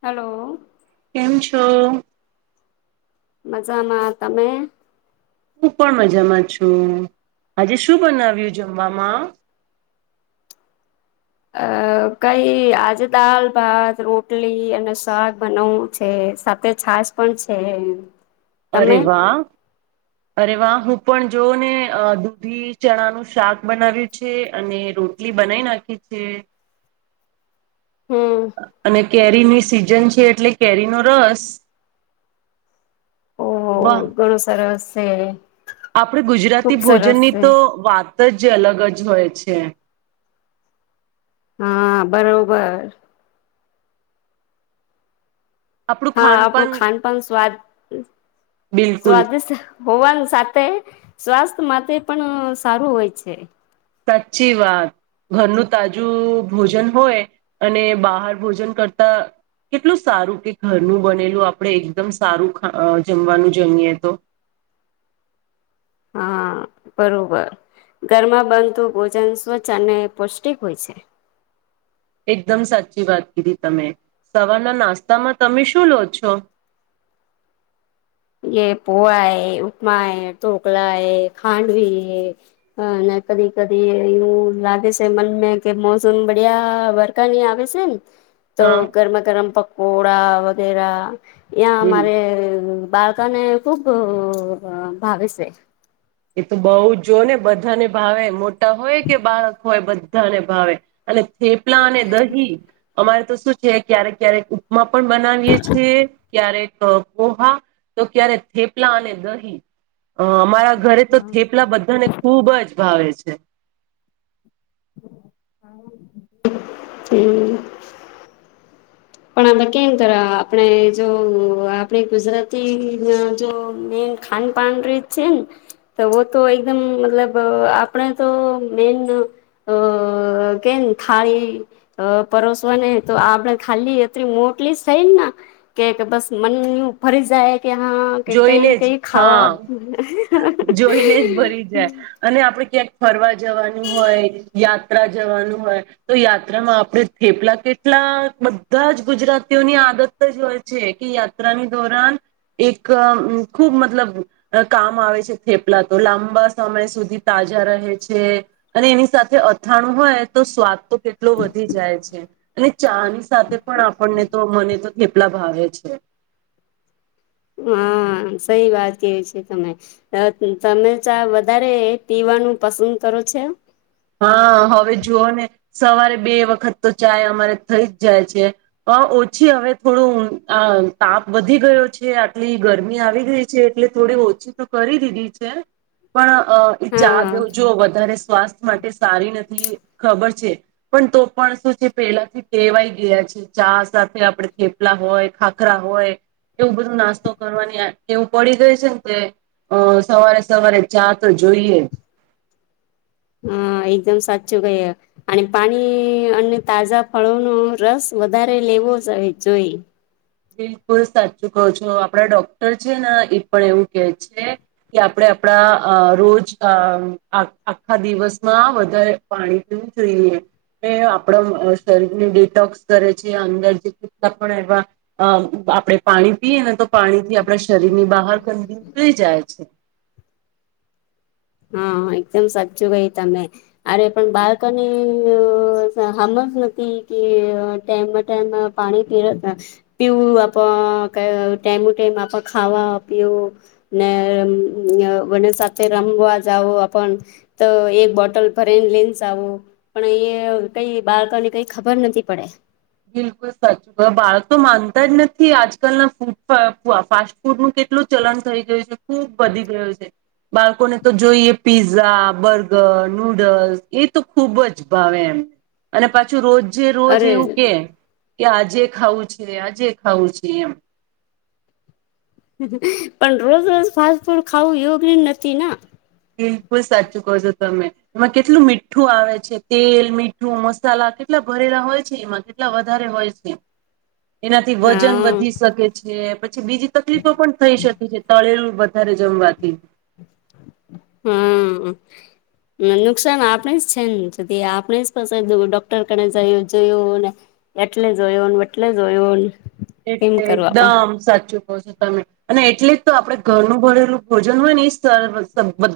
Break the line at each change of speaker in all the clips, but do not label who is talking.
Hello
કેમ છો
મજામાં તમે
હું પણ મજામાં છું આજે શું બનાવ્યું જમવામાં
અ કઈ આજે દાલ ભાત રોટલી અને શગ બનાવવું છે સાથે છાશ પણ છે
અરે
તમે
વા અરે વાહ હું પણ જોવ ને દૂધી ચણાનું શાક બનાવ્યું છે અને રોટલી બનાઈ નાખી છે
હમ
અને કેરીની સિઝન છે એટલે કેરી નો રસ
ઓહો
વાહ!
ઘણું સરસ છે
આપણે
ખુબ
ગુજરાતી
સરસ
ભોજનની
છે
તો વાત જ અલગ જ હોય છે છે
હા બરોબર
આપણું
હા
ખાનપાન
આપણું ખાનપાન સ્વાદ
બિલકુલ
સ્વાદિષ્ટ હોવાનું સાથે સ્વાસ્થ માટે પણ સારું હોય છે
સાચી વાત ઘરનું તાજું ભોજન હોય અને બહાર ભોજન કરતા કેટલું સારું કે ઘરનું બનેલું આપણે એકદમ સારુંા જમવાનું જમીએ તો
હા બરોબર ઘરમાં બનતું ભોજન સ્વચ્છ અને પૌષ્ટિક હોય છે
એકદમ સાચી વાત કીધી તમે સવારના નાસ્તામાં તમે શું લો છો
એ પોોવાય ઉપમાય ઢોકલાય ખાંડવી અને કદી કદી એવું લાગે છે મન કે મોસમ બડિયા વરખા ની આવે છે ને તો
હા
ગરમ ગરમ પક ઘોડા વગેરા યા
બિલ
અમારે બાળ તને ખુબ ભાવે છે
એ તો બઉુ જો ને બધાને ભાવે મોટા હોય કે બાળક હોય બધા ધાને ભાવે અને થેપલા અને દહી અમારે તો શું છે ક્યારેક ક્યારેક ઉપમા પણ બનાવીએ છીએ ક્યારે પોહા તો ક્યારે થેપલા અને દહી અમારા તો થેપલા બધા ને ખુબ જ ભાવે છે
હમ પણ આપણે કેમ કર આપણે જો આપડી ગુજરાતી જો મેન ખાાન પાાન રીત છે ને તો તો એકદમ મતલબ આપણે તો મેન કે ખાળી પરોસવા ને તો આપણે ખાલી મોટલી થઈ કે બસ મન ફરી જાય કે હા કે કઈ
જોઈને જ
કઈ ખાવા
હા જોઈને જ ભરી જાય અને આપડે ક્યાંક ફરવા જવાનું હોય યાત્રા જવાનું હોય તો યાત્રામાં આપણે થેપલા કેટલા બધા જ ગુજરાતીઓની આદત જ હોય છે કે યાત્રાની ધોરણ એક ખુબ મતલબ કામ આવે છે થેપલા તો લાંબા સમય સુધી તાજા રહે છે અને એની સાથે અથાણું હોય તો સ્વાદ તો કેટલો વધી જાય છે અને ચાની સાથે પણ આપણને તો મને તો કેટલા ભાવે છે
હા સહી વાત કેવી છે તમે તમે ચા વધારે પીવાનું પસંદ કરો છો
હા હવે જુઓ ને સવારે બે વખત તો ચાય અમારે થઈ જ જાય છે ઓછી હવે થોડું આ તાપ વધી ગયો છે આટલી ગરમી આવી ગઈ છે એટલે થોડી ઓછી તો કરી દીધી છે પણ અ ચા
હા
દઉજુ વધારે સ્વાસ્થ માટે સારી નથી ખબર છે પણ તો પણ શું છે પેલાથી કેવાય ગયા છે ચા સાથે આપણે થેપલા હોય ખાખરા હોય એવું બધું નાસ્તો કરવાની એવું પડી ગય છે ને તે અ સવારે સવારે ચા તો જોઈએ
હા એકદમ સાચું કઈ અને પાણી અને તાજા ફળોનોો રસ વધારે લેવો જ જોઈ
બિલકુલ સાચું કહો છો આપડા ડોક્ટર છે ને એ પણ એવું કે છે કે આપણે આપણા રોજ આખા દિવસમાં વધારે પાણી પીવું જોઈએ આપડ શરીરને ડિટોક્સ કરે છે અંદર જેટલા પણ એવા અ આપણેે પાણી પીએ ને તો પાણી થી આપણા શરીર ની બહાર ીી જાય છે
હા એકદમ સાચું કઈ તમે અરે પણ બાળકોની સમમજ નથી કે ટાઈમમાં ટાઈમ પાણી પી પીવું આપ ટાઈમ ટાઈમ આપ ખાવા પીવું ને બને સાથે રમવા આવ તો એક બોટલ પર એને લેન્સ આવો પણ એ કઈ બાળકો ને કઈ ખબર નથી પડે
બિલકુલ સાચું બાળક તો માનતા જ નથી આજકાલના ફૂડ ફાસ્ટ ફૂડનું કેટલું ચલણ થઈ ગયું છે ખૂબ વધી ગયું છે બાળકોને તો જોઈએ પીઝા બર્ગર નુડલ્સ એ તો ખુબ જ ભાવે એમ અને પાછું રોજ જે રોજ
અરે
એવું કે આજે ખાવું છે આજે ખાવું છે એમ
પણ રોજ રોજ ફાસ્ટ ફૂડ ખાવું યોગ નથી ના
બિલકુલ સાચું કજો તમે એમાં કેટલું મીઠું આવે છે તેલ મીઠું મસાલા કેટલા ભરેલા હોય છે એમાં કેટલા વધારે હોય છે એનાથી વજન વધી
હા
શકે છેી બીજી તકલીફો પણ થઈ શકે છે તળેલું વધારે જમવાથી
હા નુકસાન આપણે જ છે નેધ આપણે જ પ ડોક્ટર કને જોયુંને એટલે જોયો એટલે જોયો
એટલે એકદમ સાચું ો તમે અને એટલે જ તો આપડે ઘરનું ભરેલું ભોજન હોય ને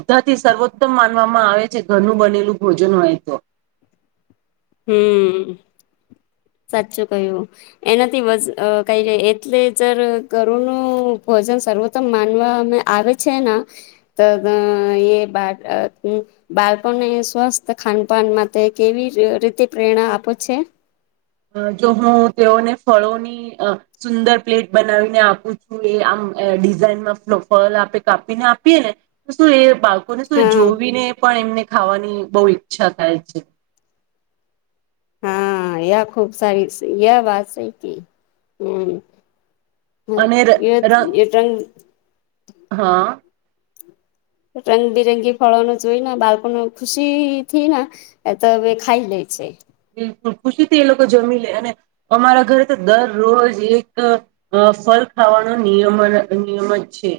બધા થી સર્વોત્તમ માનવામાં આવે છે ઘરનું બનેલું ભોજન હોય તો
હમ સાચું કય્યું એનાથી કઈ ર એટલે જ ગરુનું ભોજન સર્વોત્તમ માનવા આવે છે ત એ બા બાળકોને સ્વસ્થ ખાનપાન માટે કેવી રી પ્રેરણા આપો છે
જો હું તેઓને ફળોની સુંદર પ્લેટ બનાવીને આપું છું એ આમ ડિઝાઇનમાં ફળ આપે કાપીને આપીએ ને તો શું એ બા ને શું
હા
જોવીને પણ એમને ખાવાની બહુ ઈચ્છા થાય છે
હા એ ખુબ સારી એ વાત છે કે હમ હમ
અને ર
એ
ર
એટંગ
હા
રંગબિરંગી ફળો ન જોઈ ને બાળકોને ખુશી થી ને એ તો હવે ખાઈ લે છે
બલુલ ખુશીથી એ લોકો જમી લે અને અમારા ઘરે તો દરરોજ એક ફલ ખાવાનો નિયમ નિયમ જ છે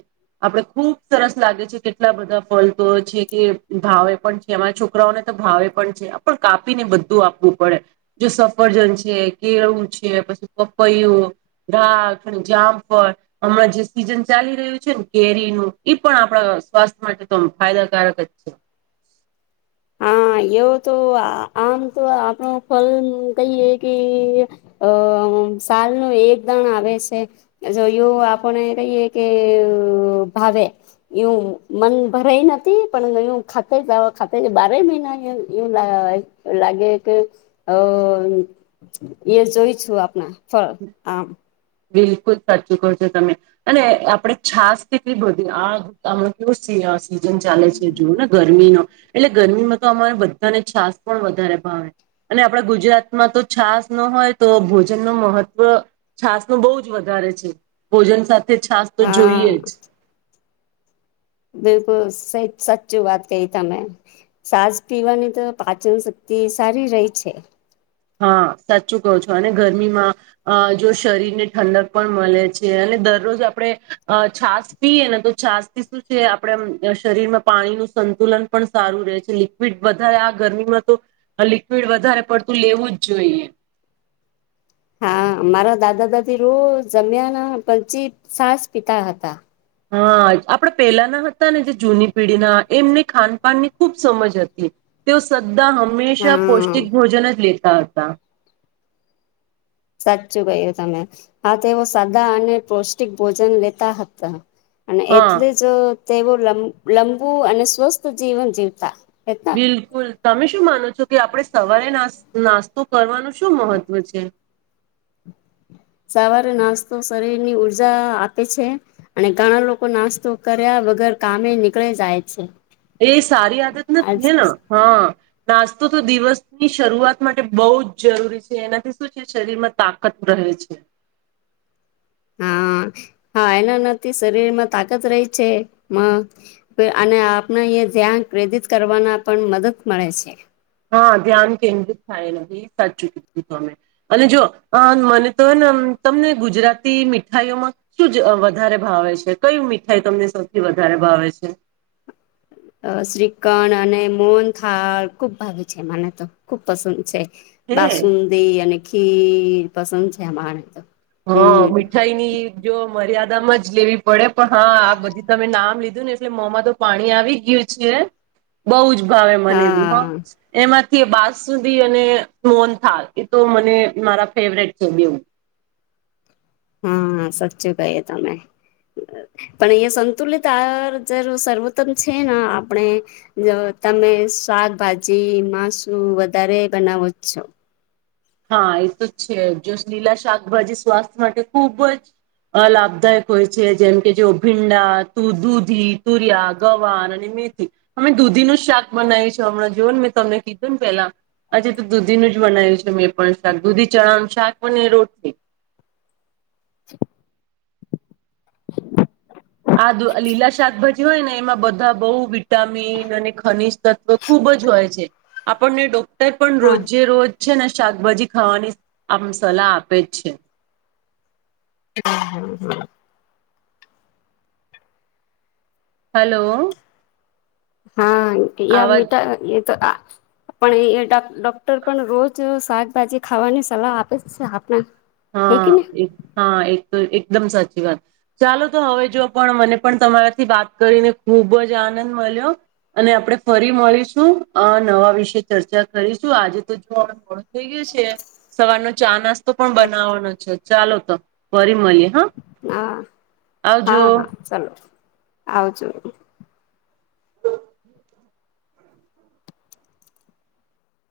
આપડે ખુબ સરસ લાગે છે કેટલા બધા ફલ તો છે કે ભાવે પણ છે અમારા છોકરાઓને તો ભાવે પણ છે આપણ કાપીને બધું વું પડે જો સફરજન છે કેળું છે પછી પપૈું ઘાખ જામફળ હમણાં જે સીઝન ચાલી રહ્યું છે ને કેરીનું એ પણ આપણા સ્વાસ્થ્ય માટે તો ફાયદાકારક જ છે
હા એવો તો આમ તો આપણો ફલ કહીએ કે સાલ ન એકદણ આવે છે જો એવ આપણે કહીએ કે ભાવે એું મન ભરાય નથી પણ એ ખાતે જ ખા બારે મહિના એવું લાગે કે અ એ જોઈ છું આપણા ફળ આમ
બિલકુલ સાચું કર છો તમે અને આપડે છાસ કે બધી આ આ કેવું સિ સિઝન ચાલે છે જુઓ ને ગરમીનો એટલે ગરમીમાં તો અમારા બધાને છાસ પણ વધારે ભાવે અને આપણા ગુજરાતમાં તો છાસ ન હોય તો ભોજન ન મહત્ત્વ છાસ બહુ જ વધારે છે ભોજન સાથે છાસ તો જોઈએ
હા
જ
બિલકુલ સાચચું વાત ક તમે સાસ પીવાની તો પાચન શક્તિ સારી રહી છે
હા સાચું કહો છો અને ગરમીમાં અ જો શરીરને ઠંડક પણ મળે છે અને દરરોજ આપણે છાસ પીએ ને તો છાસ થી શું છે આપણે શરીરમાં પાણીનુંું સંતુલન પણ સારું રહે છે લિક્વિડ વધારે આ ગરમીમાં તો લિક્વિડ વધારે પડત લેવું જ જોઈએ
હા મારા દાદા દાદી રોજ જમ્યાના પચી સાસ પિતા હતા
હા આપડા પહેલાના હતા ને જે જૂની પેઢીના એમને ખાનપાનની ખૂબ સમજ હતી તેઓ હંમેશા
હા
પૌષ્ટિક ભોજન જ લે ત ત
સાચું કય્યું તમે આા તેઓ સાદા અને પૌષ્ટિક ભોજન લેતા હતા અને
હા
એટલે જ તેવું લંબુ અને સ્વસ્થ જીવન જીવતા હતા
બિલકુલ તમે શું માનો છો કે આપણે સવારે નાસ્તો કરવાનું શું મહત્વ છે
સવારે નાસ્તો શરીરની ઉઊર્જા આપે છે અને ઘણા લોકો નાસ્તો કર્યા વગર કામે નીકળે જાય છે
એ સારી આદત
આજ
નથી હે હા નાસ્તો તો દિવસની શરૂઆત માટે બહુ જ જરૂરી છે એનાથી શું છે શરીરમાં તાકત રહે છે
હા હા એના નથીથી શરીરમાં તાકાત રહી છે અને આપણે અ ધ્યાન પ્રેરિત કરવાના પણ મદદ મળે છે
હા ધ્યાન કેન્દ્રિત થાય ન સાચું કીધું તમે અને જો મને તો ને તમને ગુજરાતી મીઠાઈઓમાં શું વધારે ભાવે છે કય મીઠાઈ તમને સૌથી વધારે ભાવે છે
અ શ્રીખણ અને મોન થળ ખુબ ભાગે છે મને તો ખુબ પસંદ છે
હે
બાસન દ અનેખી પસંદ છે અણા આને તો
હા
હમ
મીઠાઈ ની જો મર્યાદા જ લેવી પડે પણ હા આ બધી તમે નામ લીધું ને એટલે મોમાં તો પાણી આવી ગયું છે બહ જ ભાવે મને બ
હા
એમાં કે બા સુધી અને મોન થ એ તો મને મારા ફેવરેટ છે બેવું
હા સાચું કહીએ તમે પણ અહીયા સંતુલિત આ જરૂ સર્વોત્તમ છે ને આપણે તમે શાકભાજી માસુ વધારે બનાવો જ છો
હા એ તો છે જો લીલા શાકભાજી સ્વાસ્થ્ય માટે ખુબ જ લાભદાયક હોય છે જેમ કે જો ભીંડા દૂધી તુરિયા ગવાન અને મેથી અમે દૂધીનું જ શાક બનાય્યું છે હમણાં જોઓ ને મેં તમને કીધું ને પેલા આજે તો દૂધીનું જ બનાય્યું છે મે પણ શાક દૂધી ચણાવનું શાક બને રોટલી
[inaudible] [inaudible]
આ દુ લીલા શાકભાજી હોય ને એમાં બધા બહુ વિટામિન અને ખનીજ તત્વ ખુબ જ હોય છે આપણને ડો તો પણ
હા
રોજે રોજ છે ને શાકભાજી ખાવાની આ સલાહ આપે જ છે
હમ હમ હમ
હલો
હા
આવાજ
મીઠા તો આપ ડ ડ ડોક્ટર પણ રોજ શાકભાજી ખાવાની સલાહ આપે છે આપણે
હા એક હા એક એકદમ સાચી વાત ચાલો તો હવે જો પણ મને પણ તમારાથી વાત કરીને ખુબ જ આનંદ મળ્યો અને આપણે ફરી મળીશું નવા વિશે ચર્ચા કરીશું આજે તો જો મોડું થઈ ગય છે સવારનો ચા નાસ્તો પણ
હા
બ વા છે ચાલો તો ફરી મળીએ હા
હા
આવજો
હા હા ચાલો આવજો